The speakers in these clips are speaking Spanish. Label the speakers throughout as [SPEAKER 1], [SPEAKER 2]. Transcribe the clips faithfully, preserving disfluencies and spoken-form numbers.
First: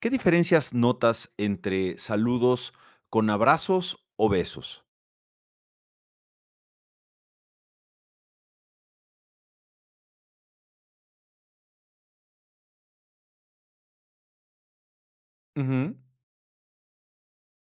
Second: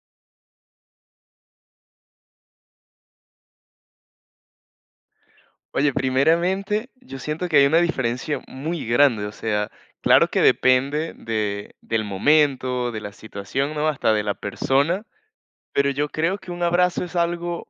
[SPEAKER 1] ¿Qué diferencias notas entre saludos con abrazos o besos?
[SPEAKER 2] Oye, primeramente, yo siento que hay una diferencia muy grande, o sea, claro que depende de, del momento, de la situación, ¿no? Hasta de la persona, pero
[SPEAKER 1] Ujú,
[SPEAKER 2] yo creo que un abrazo es algo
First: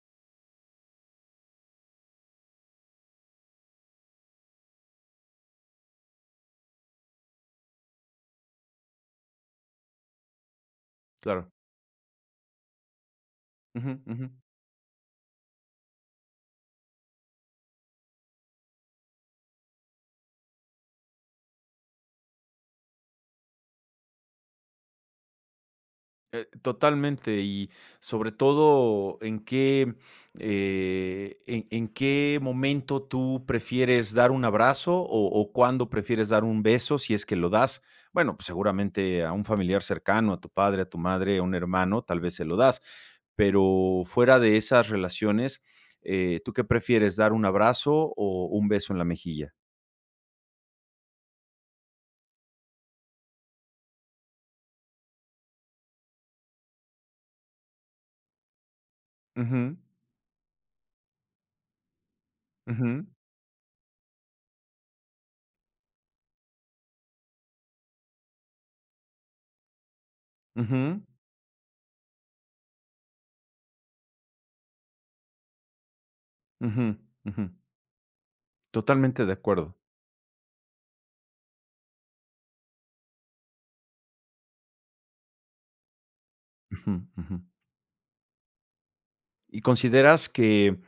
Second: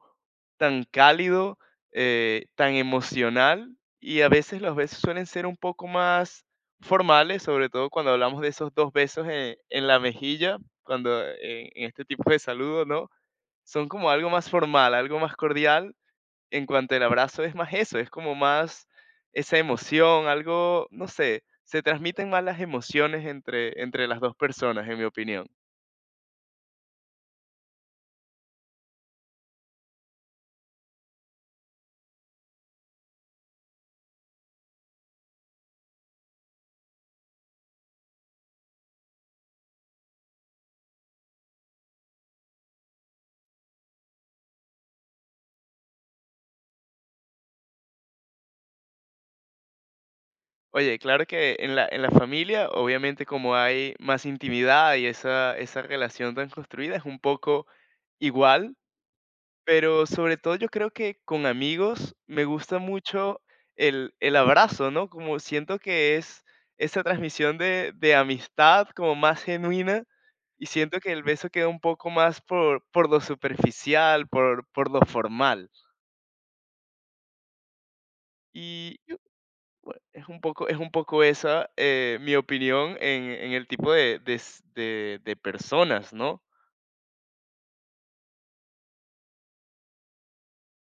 [SPEAKER 2] tan cálido, eh, tan emocional y a veces los besos suelen ser un poco más formales, sobre todo cuando hablamos de esos dos besos en, en la mejilla, cuando
[SPEAKER 1] claro.
[SPEAKER 2] eh, en este tipo de saludos, ¿no? Son
[SPEAKER 1] Ujú,
[SPEAKER 2] como
[SPEAKER 1] ujú.
[SPEAKER 2] algo más formal, algo más cordial. En cuanto al abrazo es más eso, es como más esa emoción, algo, no sé, se transmiten más las emociones entre entre las dos personas, en mi opinión.
[SPEAKER 1] Eh, totalmente, y sobre todo, ¿en qué, eh, en, en qué momento tú prefieres dar un abrazo o, o cuándo prefieres dar un beso si es que lo das? Bueno, pues seguramente a un familiar cercano, a tu padre, a tu madre, a un hermano, tal vez se lo das, pero fuera de esas relaciones, eh, ¿tú qué prefieres, dar un abrazo o un beso en la mejilla?
[SPEAKER 2] Oye, claro que en la en la familia, obviamente, como hay más intimidad y esa esa relación tan construida, es un poco igual.
[SPEAKER 1] Ujú,
[SPEAKER 2] Pero sobre todo yo creo que con amigos me gusta
[SPEAKER 1] ujú,
[SPEAKER 2] mucho el, el abrazo, ¿no? Como siento que es esa transmisión de, de amistad como más genuina, y
[SPEAKER 1] ujú,
[SPEAKER 2] siento que el beso queda un poco más por, por lo superficial, por, por lo formal.
[SPEAKER 1] ujú, ujú.
[SPEAKER 2] Y
[SPEAKER 1] Totalmente de acuerdo.
[SPEAKER 2] bueno, es un poco, es un poco esa eh, mi opinión en, en el tipo de, de s- de- de personas, ¿no?
[SPEAKER 1] Ujú, ujú. ¿Y consideras que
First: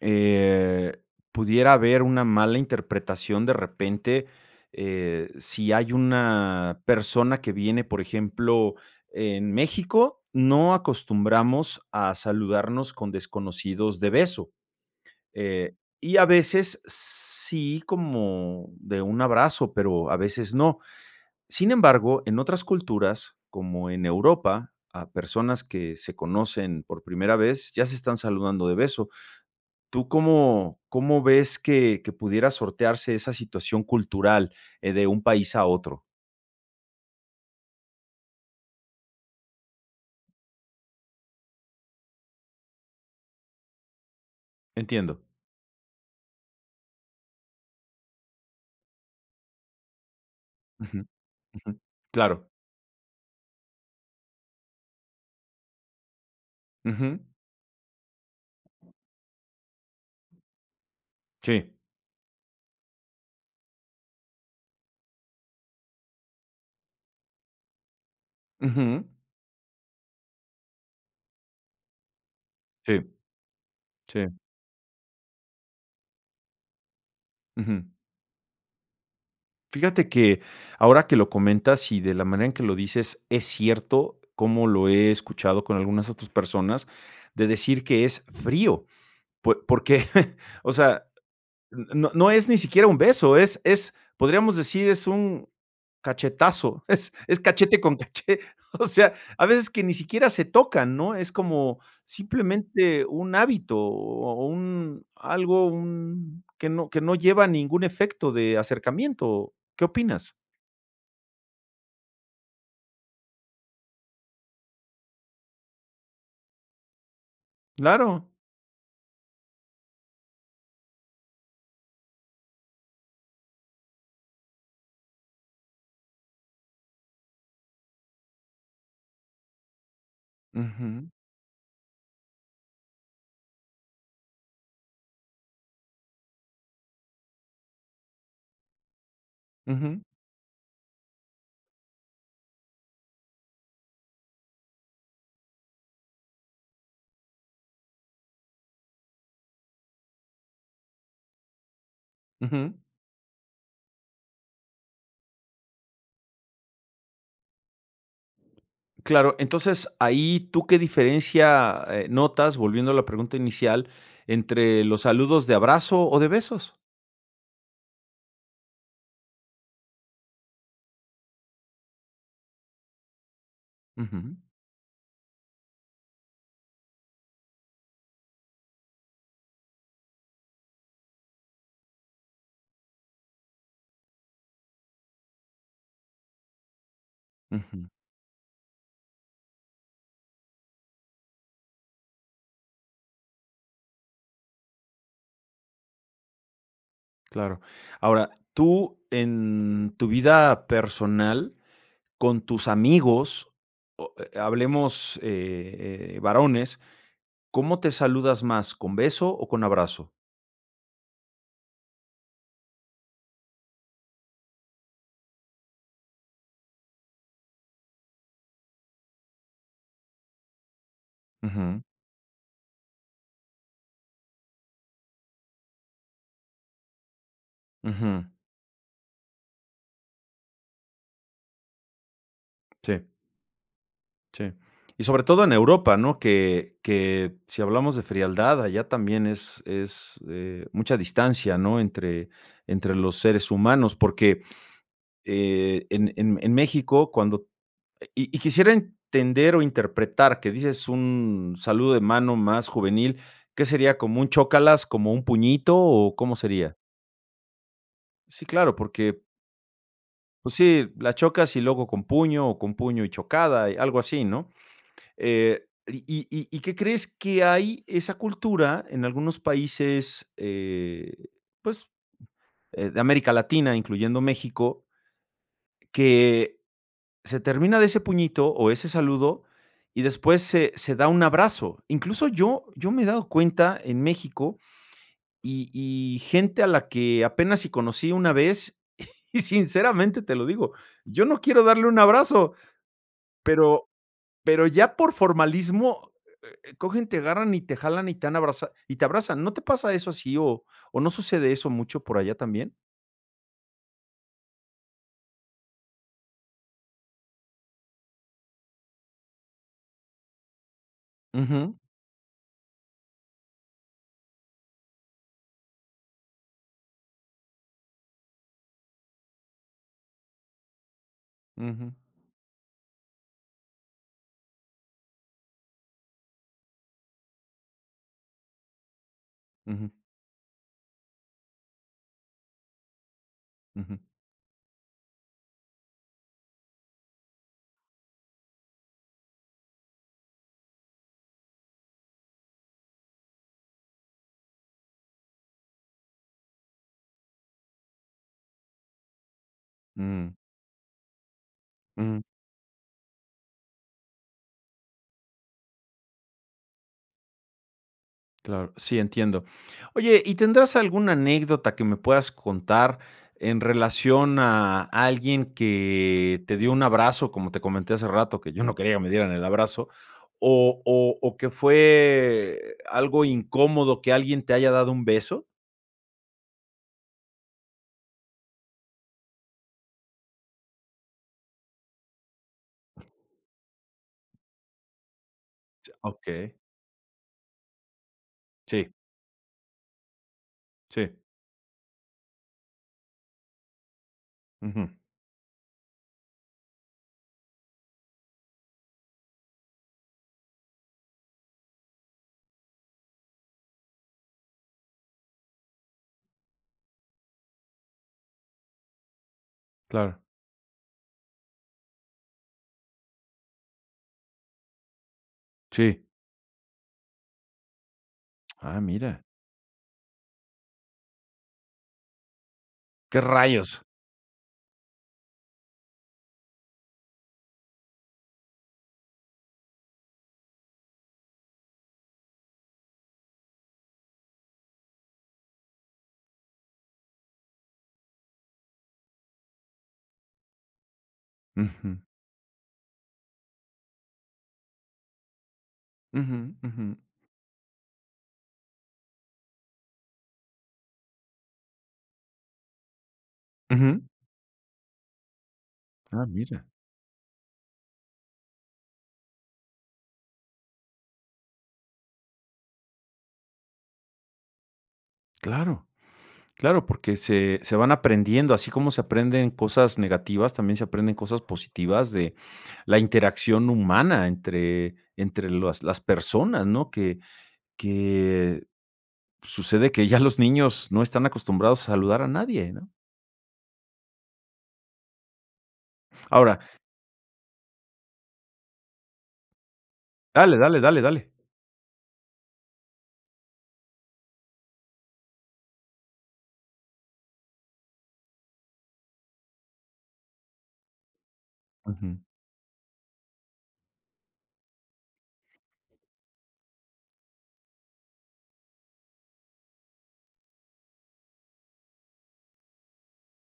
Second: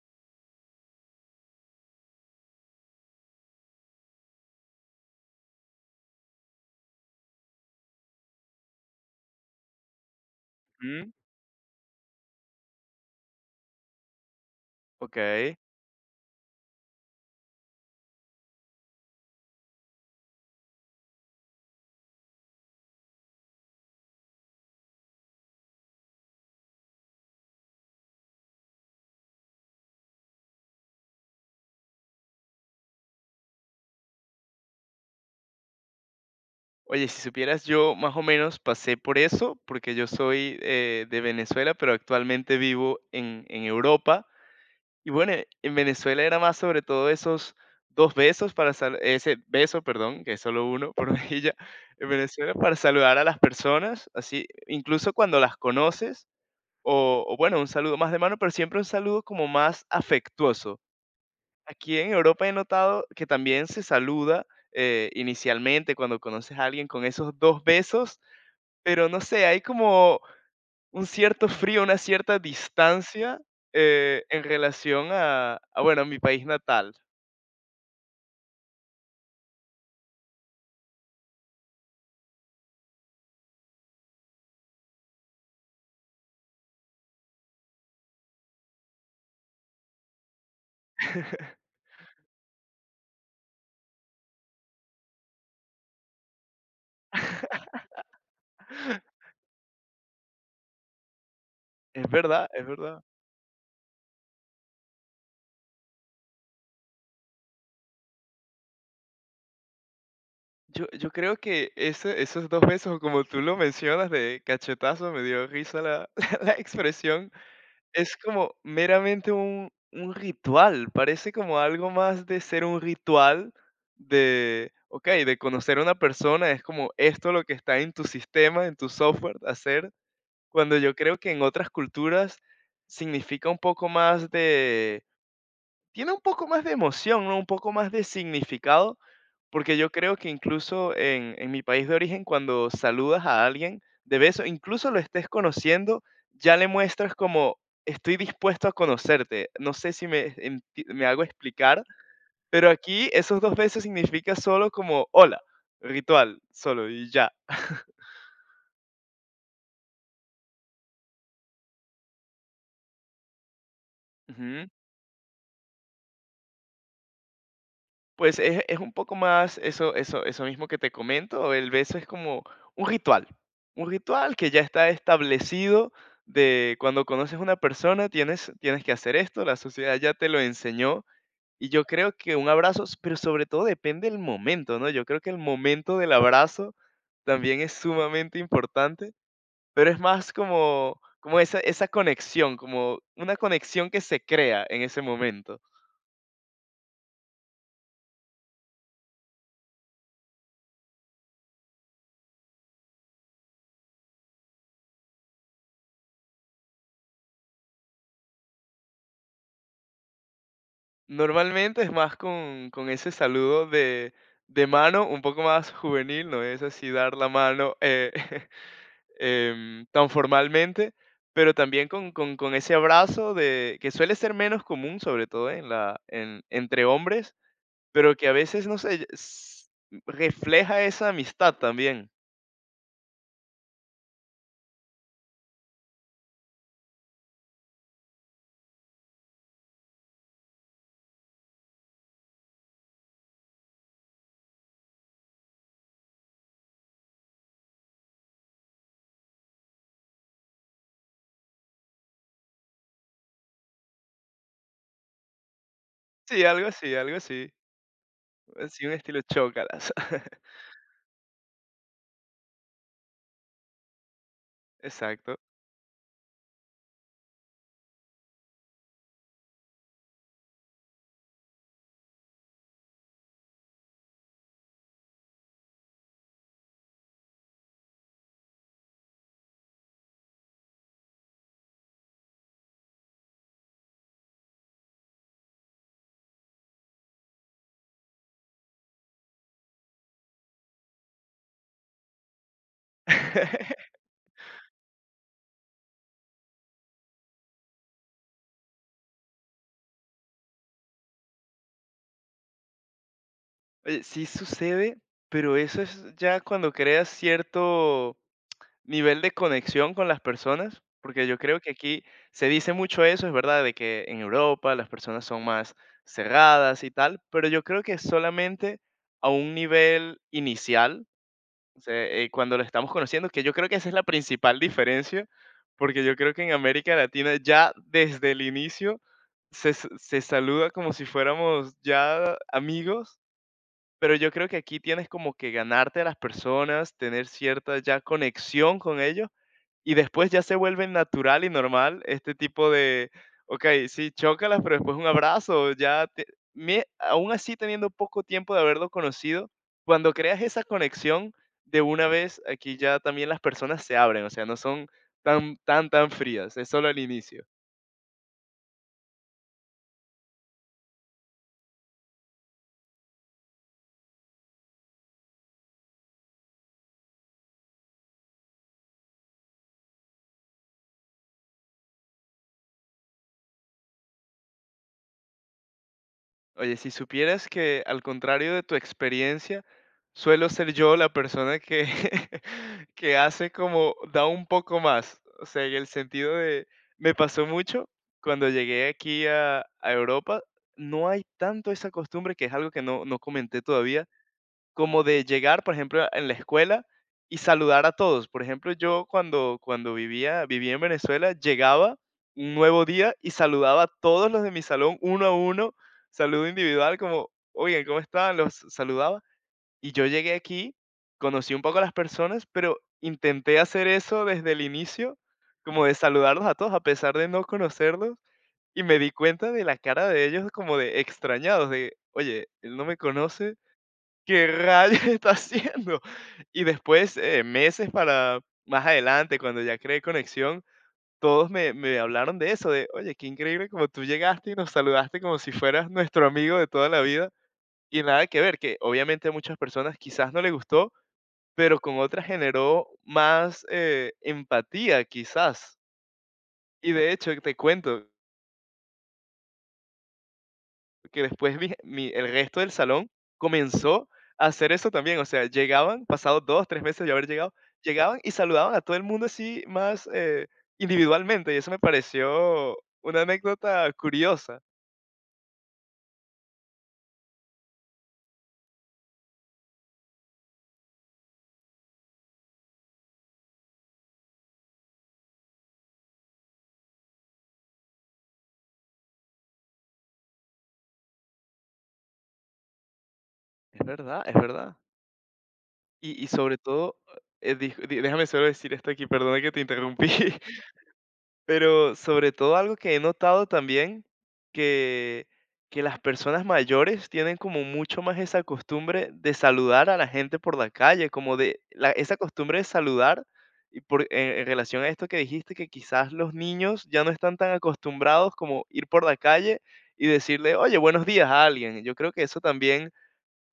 [SPEAKER 1] eh, pudiera haber una mala interpretación de repente eh, si hay una persona que viene, por ejemplo, en México, no
[SPEAKER 2] Ujú,
[SPEAKER 1] acostumbramos a saludarnos con desconocidos de beso?
[SPEAKER 2] ok.
[SPEAKER 1] eh, y a veces sí como de un abrazo, pero a veces no. Sin embargo, en otras culturas, como en Europa, a personas que se conocen por primera vez ya se están saludando de beso. ¿Tú cómo cómo ves que que pudiera sortearse esa situación cultural, eh, de un país a otro?
[SPEAKER 2] Oye, si supieras, yo más o menos pasé por eso, porque yo soy eh, de Venezuela, pero actualmente vivo en, en Europa. Y
[SPEAKER 1] Entiendo.
[SPEAKER 2] bueno, en Venezuela era más sobre todo esos dos besos para sal- ese beso, perdón, que es solo uno
[SPEAKER 1] Ujú,
[SPEAKER 2] por mejilla,
[SPEAKER 1] ujú.
[SPEAKER 2] en
[SPEAKER 1] Claro.
[SPEAKER 2] Venezuela para saludar a las personas, así, incluso cuando las conoces,
[SPEAKER 1] Ujú.
[SPEAKER 2] o, o bueno, un saludo más de mano, pero siempre un saludo como más afectuoso.
[SPEAKER 1] Sí.
[SPEAKER 2] Aquí en Europa he notado que también se saluda eh, inicialmente cuando conoces a alguien con esos dos besos,
[SPEAKER 1] Ujú.
[SPEAKER 2] pero no sé, hay como un cierto frío, una cierta
[SPEAKER 1] Sí,
[SPEAKER 2] distancia, eh,
[SPEAKER 1] sí.
[SPEAKER 2] en relación a a, bueno, a mi país natal.
[SPEAKER 1] Ujú. Fíjate que ahora que lo comentas y de la manera en que lo dices, es cierto, como lo he escuchado con algunas otras personas, de decir que es frío, pue porque, o sea, no, no es ni siquiera un beso, es es, podríamos decir, es un cachetazo, es es cachete con cachete, o sea, a veces que ni siquiera se tocan, ¿no? Es como
[SPEAKER 2] Es verdad, es verdad.
[SPEAKER 1] simplemente un hábito o un algo, un que no que no lleva ningún efecto de acercamiento, ¿qué opinas?
[SPEAKER 2] Yo yo creo que ese esos dos besos, como tú lo mencionas, de cachetazo, me dio risa la la expresión, es
[SPEAKER 1] Claro.
[SPEAKER 2] como meramente un un ritual, parece como algo más de ser un ritual de, okey, de conocer a una persona, es como esto lo que está en tu sistema, en tu software, hacer. Cuando yo
[SPEAKER 1] Ujú,
[SPEAKER 2] creo que en otras culturas significa un poco más de tiene un poco más de emoción, ¿no? Un poco más de significado, porque yo
[SPEAKER 1] ujú,
[SPEAKER 2] creo que incluso en, en mi país de origen, cuando saludas a alguien de beso, incluso lo estés conociendo, ya le muestras como estoy dispuesto a conocerte. No sé si me, enti- me hago explicar, pero
[SPEAKER 1] ujú.
[SPEAKER 2] aquí esos dos besos significa solo como hola, ritual, solo y ya.
[SPEAKER 1] Claro, entonces, ahí, ¿tú qué diferencia, eh, notas, volviendo a la pregunta inicial,
[SPEAKER 2] Ujú.
[SPEAKER 1] entre los saludos de abrazo o de besos?
[SPEAKER 2] Pues es es un poco más eso eso eso mismo que te comento, el beso es como un ritual, un
[SPEAKER 1] Ujú,
[SPEAKER 2] ritual que ya está establecido de cuando conoces a una persona tienes tienes que hacer esto, la sociedad ya te lo enseñó, y yo creo que un abrazo, s- pero sobre todo depende el momento, ¿no? Yo creo que el momento del abrazo también es
[SPEAKER 1] ujú,
[SPEAKER 2] sumamente importante, pero es más como como esa esa conexión, como una conexión que se crea en ese momento.
[SPEAKER 1] claro. Ahora, tú en tu vida personal, con tus amigos, eh, hablemos, eh, eh, varones, ¿cómo te saludas más? ¿Con beso o con abrazo?
[SPEAKER 2] Normalmente es más con, con ese saludo de, de mano, un poco más juvenil, no es así dar la mano eh, em, tan formalmente, pero
[SPEAKER 1] Ujú,
[SPEAKER 2] también con, con- con ese abrazo de, que suele ser menos común, sobre todo en la, en- entre hombres, pero
[SPEAKER 1] ujú,
[SPEAKER 2] que a veces, no sé, s- refleja esa amistad también.
[SPEAKER 1] sí, sí. Y sobre todo en Europa, ¿no? Que, que si hablamos de frialdad, allá también es, es eh, mucha distancia, ¿no? Entre, entre los seres humanos, porque eh, en, en- en México. Cuando Y y quisiera entender o interpretar que dices un saludo de mano más juvenil, ¿qué sería? ¿Como un chócalas, como un puñito o cómo
[SPEAKER 2] Sí, algo
[SPEAKER 1] sería?
[SPEAKER 2] así, algo así.
[SPEAKER 1] Sí, claro,
[SPEAKER 2] Así un
[SPEAKER 1] porque,
[SPEAKER 2] estilo chócalas.
[SPEAKER 1] pues sí, la chocas y luego con puño o con puño y chocada, y algo así, ¿no?
[SPEAKER 2] Exacto.
[SPEAKER 1] Eh, ¿y y y ¿y qué crees que hay esa cultura en algunos países, eh, pues, eh, de América Latina, incluyendo México, que se termina de ese puñito o ese saludo y después se, se da un abrazo. Incluso yo, yo me he dado cuenta en México y, y gente a la que apenas si conocí una vez, y sinceramente te lo digo, yo no quiero darle un abrazo, pero, pero ya por formalismo eh, cogen, te agarran y te jalan, y te, han abraza- y te abrazan. ¿No te pasa eso así o, o no sucede eso mucho por allá también?
[SPEAKER 2] Oye, sí sucede, pero eso es ya cuando creas cierto nivel de conexión con las personas, porque yo creo que
[SPEAKER 1] Ujú,
[SPEAKER 2] aquí se dice mucho eso, es verdad, de que en Europa las personas son más cerradas y tal, pero yo creo que solamente a un nivel inicial, o
[SPEAKER 1] ujú,
[SPEAKER 2] sea, eh, cuando lo estamos conociendo, que yo creo que esa es la principal diferencia, porque yo creo que en América Latina ya desde el inicio se, s-
[SPEAKER 1] ujú,
[SPEAKER 2] se saluda como si fuéramos ya amigos,
[SPEAKER 1] ujú,
[SPEAKER 2] pero yo creo que aquí tienes como que ganarte a las personas, tener cierta ya conexión con ellos, y después ya se vuelve natural y normal este tipo de, okey, sí, chócalas, pero después un abrazo, ya te me aún así teniendo poco tiempo de haberlo conocido, cuando
[SPEAKER 1] mm,
[SPEAKER 2] creas esa conexión de una
[SPEAKER 1] mm.
[SPEAKER 2] vez, aquí ya también las personas se abren, o sea, no son tan, tan, tan frías, es solo al inicio.
[SPEAKER 1] Claro, sí, entiendo. Oye, ¿y tendrás alguna anécdota que me puedas contar en relación a alguien que te dio un abrazo, como te comenté hace rato, que yo no quería que me dieran el abrazo, o o o que fue algo incómodo que alguien te haya dado un beso?
[SPEAKER 2] Oye, si supieras que, al contrario de tu experiencia, suelo ser yo la persona que que hace como da un poco más. O sea, en el sentido
[SPEAKER 1] Okey.
[SPEAKER 2] de me pasó mucho cuando
[SPEAKER 1] Sí,
[SPEAKER 2] llegué aquí a a Europa, no
[SPEAKER 1] sí.
[SPEAKER 2] hay tanto esa costumbre, que es algo que no no comenté todavía,
[SPEAKER 1] Ujú.
[SPEAKER 2] como de llegar, por ejemplo, en la escuela y saludar a todos. Por ejemplo, yo cuando, cuando vivía, vivía en Venezuela, llegaba un nuevo día y saludaba a todos los de mi salón uno a uno, saludo individual, como, oigan, ¿cómo están? Los saludaba. Y yo
[SPEAKER 1] Claro.
[SPEAKER 2] llegué aquí, conocí un poco a las personas, pero intenté hacer eso desde el inicio, como de
[SPEAKER 1] Sí.
[SPEAKER 2] saludarlos a todos, a pesar de no conocerlos.
[SPEAKER 1] Ah,
[SPEAKER 2] Y me di
[SPEAKER 1] mira.
[SPEAKER 2] cuenta de la cara de ellos como de extrañados, de, oye, él no me
[SPEAKER 1] ¿Qué
[SPEAKER 2] conoce,
[SPEAKER 1] rayos?
[SPEAKER 2] ¿qué rayos está haciendo? Y después, eh, meses para más adelante, cuando ya creé conexión, todos me me hablaron de eso, de: "Oye, qué increíble como tú llegaste y nos saludaste como si fueras nuestro amigo de toda la vida", y nada que ver, que obviamente a muchas personas quizás no le gustó, pero con
[SPEAKER 1] Ujú.
[SPEAKER 2] otras generó más, eh, empatía, quizás.
[SPEAKER 1] Ujú, ujú.
[SPEAKER 2] Y de hecho, te cuento que después mi mi el resto del salón
[SPEAKER 1] Ujú.
[SPEAKER 2] comenzó a hacer eso también, o sea, llegaban,
[SPEAKER 1] Ah,
[SPEAKER 2] pasados
[SPEAKER 1] mira.
[SPEAKER 2] dos tres meses de yo haber llegado, llegaban y saludaban a todo el mundo así más, eh, individualmente, y eso me pareció una anécdota curiosa.
[SPEAKER 1] Claro. Claro, porque se se van aprendiendo, así como se aprenden cosas negativas, también se aprenden cosas positivas de la interacción humana entre entre las las personas, ¿no? Que que sucede que ya los niños no están acostumbrados a saludar a nadie, ¿no?
[SPEAKER 2] Es verdad, es verdad. Y y sobre
[SPEAKER 1] Ahora
[SPEAKER 2] todo, eh, dij di déjame solo decir esto aquí, perdona que te interrumpí.
[SPEAKER 1] dale, dale, dale, dale.
[SPEAKER 2] Pero sobre todo algo que he notado también, que, que las personas mayores tienen como mucho más esa costumbre de saludar a la gente por la calle, como de la-
[SPEAKER 1] Ujú.
[SPEAKER 2] esa costumbre de saludar, y por, en, en relación a esto que dijiste, que quizás los niños ya no están tan acostumbrados como ir por la calle y decirle, oye, buenos días a alguien. Yo creo que eso también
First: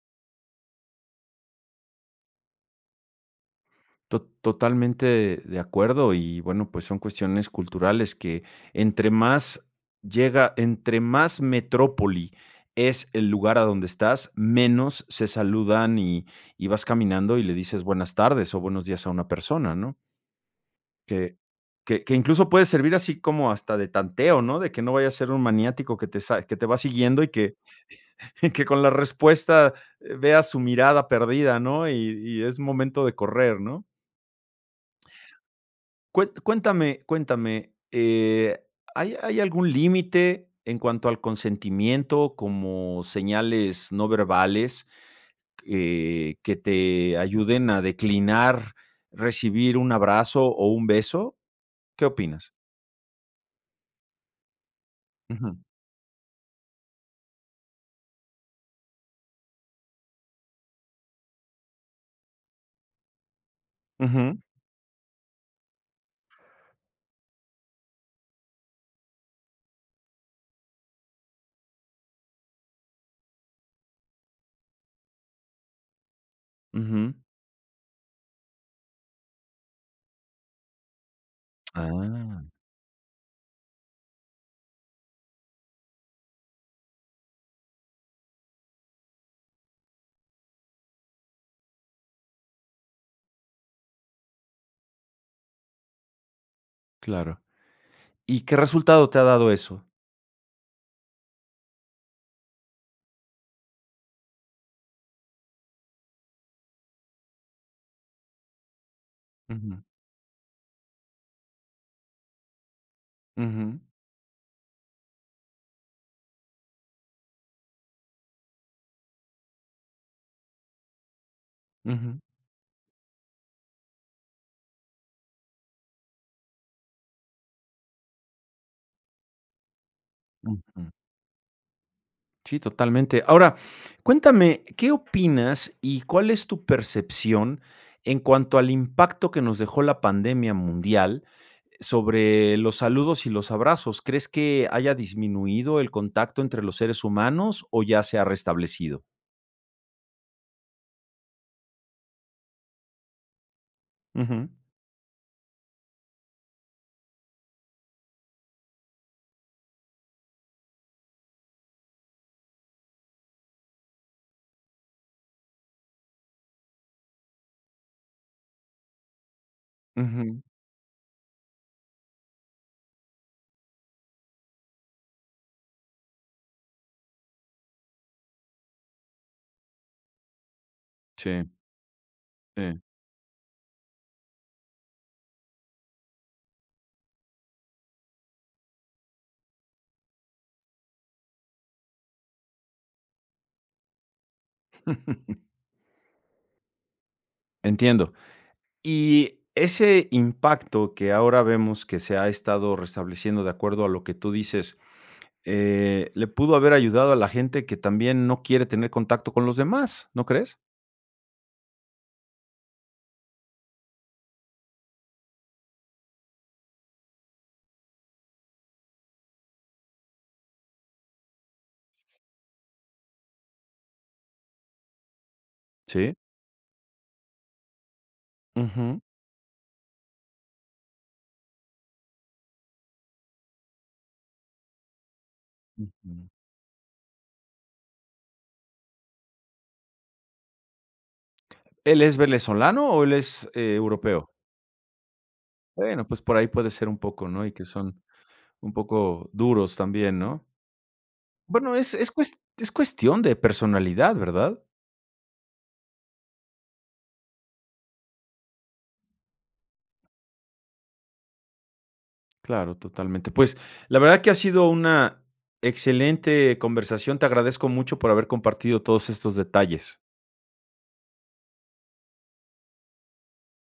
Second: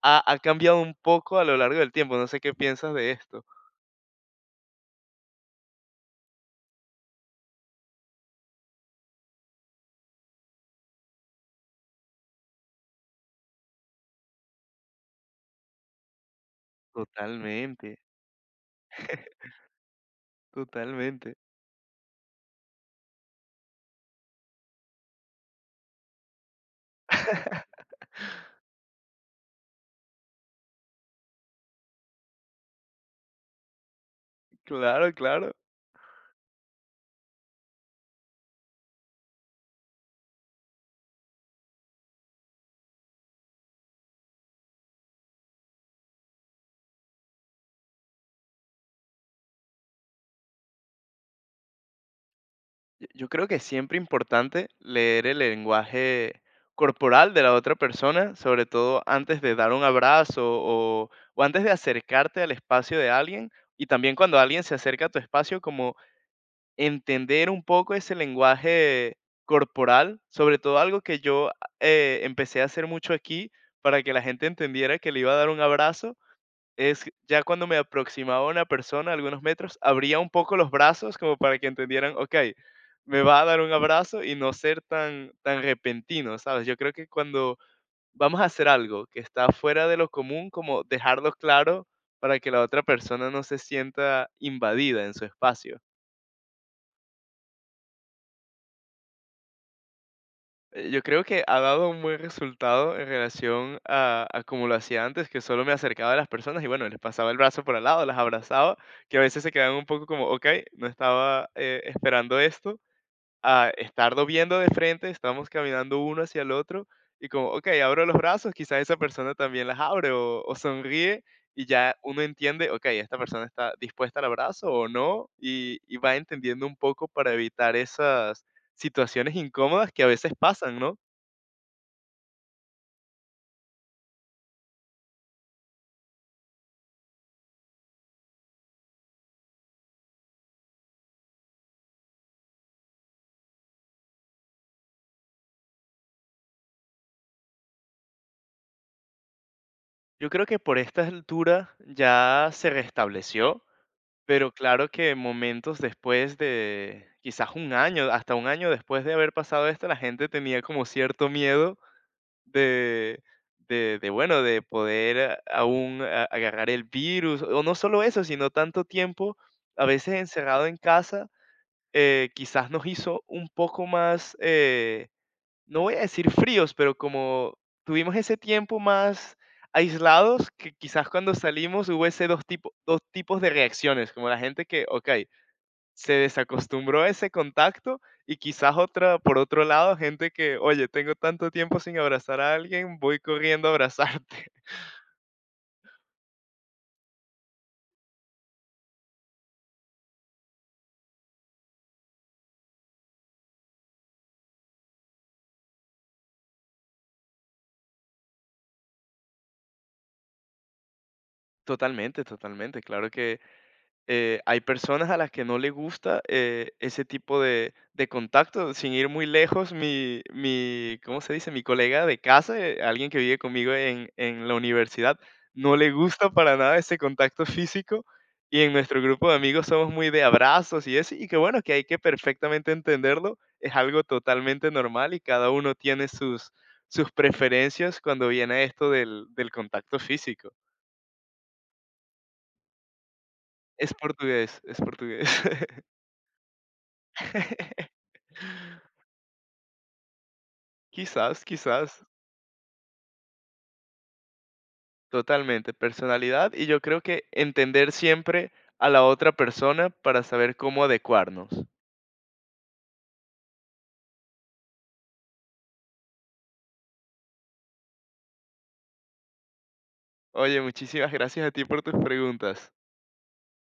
[SPEAKER 2] ha, ha cambiado un poco a lo largo del tiempo. No sé qué piensas de esto.
[SPEAKER 1] To- Totalmente de acuerdo y bueno, pues son cuestiones culturales que entre más llega, entre más metrópoli es el lugar a donde estás, menos se saludan y, y vas caminando y le dices
[SPEAKER 2] Totalmente,
[SPEAKER 1] buenas tardes o buenos días a una persona, ¿no? Que,
[SPEAKER 2] totalmente.
[SPEAKER 1] que, que incluso puede servir así como hasta de tanteo, ¿no? De que no vaya a ser un maniático que te, sa- que te va siguiendo y que, y que con la respuesta eh, veas su mirada perdida, ¿no? Y, y es momento de correr, ¿no?
[SPEAKER 2] Claro, claro.
[SPEAKER 1] Cuen cuéntame cuéntame, eh, ¿hay hay algún límite en cuanto al consentimiento, como señales no verbales, eh, que te ayuden a declinar recibir un abrazo o un beso? ¿Qué opinas?
[SPEAKER 2] Yo yo creo que es siempre importante leer el
[SPEAKER 1] Ujú,
[SPEAKER 2] lenguaje corporal de la otra persona, sobre todo antes de dar un abrazo o, o antes de acercarte al espacio de alguien, y también
[SPEAKER 1] ujú,
[SPEAKER 2] cuando alguien se acerca a tu espacio, como entender un poco ese lenguaje corporal. Sobre todo algo que yo eh, empecé a hacer mucho aquí para que la gente entendiera que le iba a dar un abrazo es
[SPEAKER 1] ujú.
[SPEAKER 2] ya cuando me aproximaba a una persona, a algunos metros, abría un poco los brazos como para que entendieran,
[SPEAKER 1] Ah,
[SPEAKER 2] okey, me va a dar un abrazo, y no ser tan tan repentino, ¿sabes? Yo creo que cuando vamos a hacer algo que está fuera de lo común, como dejarlo claro para que la otra persona no se sienta invadida en su espacio.
[SPEAKER 1] claro. ¿Y qué resultado te ha dado eso?
[SPEAKER 2] Eh, yo creo que ha dado un buen resultado en relación a a como lo hacía antes, que solo me acercaba a las personas y, bueno, les pasaba el brazo por al lado, las abrazaba, que a veces se quedaban
[SPEAKER 1] Ujú,
[SPEAKER 2] un poco como: "Okey, no estaba, eh, esperando esto", a
[SPEAKER 1] ujú,
[SPEAKER 2] estarlo viendo de frente, estamos caminando uno hacia el otro y como: "Okey, abro los brazos", quizás esa persona también las abre o o sonríe, y ya
[SPEAKER 1] ujú,
[SPEAKER 2] uno entiende: "Okey, esta persona está dispuesta al abrazo o no", y y va entendiendo un poco para evitar esas situaciones incómodas que a veces pasan,
[SPEAKER 1] ujú.
[SPEAKER 2] ¿no?
[SPEAKER 1] Sí, totalmente. Ahora, cuéntame, ¿qué opinas y cuál es tu percepción en cuanto al impacto que nos dejó la pandemia mundial sobre los saludos y los abrazos? ¿Crees que haya disminuido el contacto entre los seres humanos o ya se ha restablecido?
[SPEAKER 2] Yo creo que por esta altura ya se restableció,
[SPEAKER 1] Ujú,
[SPEAKER 2] pero claro que momentos después de quizás un año, hasta un año después de haber pasado esto, la gente tenía como cierto miedo de, de, de, bueno, de poder a- aún a- agarrar el virus, o no solo eso, sino tanto tiempo a veces
[SPEAKER 1] ujú,
[SPEAKER 2] encerrado en casa, eh, quizás nos hizo un poco más eh, no voy a decir fríos, pero como tuvimos ese tiempo más aislados, que quizás cuando
[SPEAKER 1] sí,
[SPEAKER 2] salimos hubo ese dos, tipo-
[SPEAKER 1] sí.
[SPEAKER 2] dos tipos de reacciones, como la gente que, ok, se desacostumbró a ese contacto, y quizás otra, por otro lado, gente que, oye, tengo tanto tiempo sin abrazar a alguien, voy corriendo a abrazarte.
[SPEAKER 1] Entiendo. Y ese impacto que ahora vemos que se ha estado restableciendo de acuerdo a lo que tú dices, Eh, le pudo haber ayudado a la gente que también no quiere tener contacto con los demás, ¿no crees?
[SPEAKER 2] Totalmente, totalmente, claro que eh, hay personas a las que no le gusta eh, ese tipo de, de contacto. Sin ir muy lejos, mi, mi, ¿cómo se dice? Mi colega de casa, eh, alguien que vive conmigo en, en la universidad, no le
[SPEAKER 1] Sí.
[SPEAKER 2] gusta para nada ese contacto físico. Y en
[SPEAKER 1] Ujú,
[SPEAKER 2] nuestro grupo de amigos somos muy de abrazos y eso, y que bueno, que hay que perfectamente entenderlo, es algo totalmente normal y cada uno tiene
[SPEAKER 1] ujú.
[SPEAKER 2] sus, sus preferencias cuando viene esto del, del contacto físico.
[SPEAKER 1] ¿Él es venezolano o él es, eh,
[SPEAKER 2] Es
[SPEAKER 1] europeo?
[SPEAKER 2] portugués, es portugués.
[SPEAKER 1] Bueno, pues por ahí puede ser un poco, ¿no? Y que son un poco duros también, ¿no?
[SPEAKER 2] Quizás,
[SPEAKER 1] Bueno, es
[SPEAKER 2] quizás,
[SPEAKER 1] es cues es cuestión de personalidad, ¿verdad?
[SPEAKER 2] totalmente. Personalidad, y yo creo que entender siempre a la otra persona para saber cómo adecuarnos.
[SPEAKER 1] Claro, totalmente. Pues, la verdad que ha sido una excelente conversación. Te agradezco mucho por haber compartido todos estos detalles.
[SPEAKER 2] Oye, muchísimas gracias a ti por tus preguntas.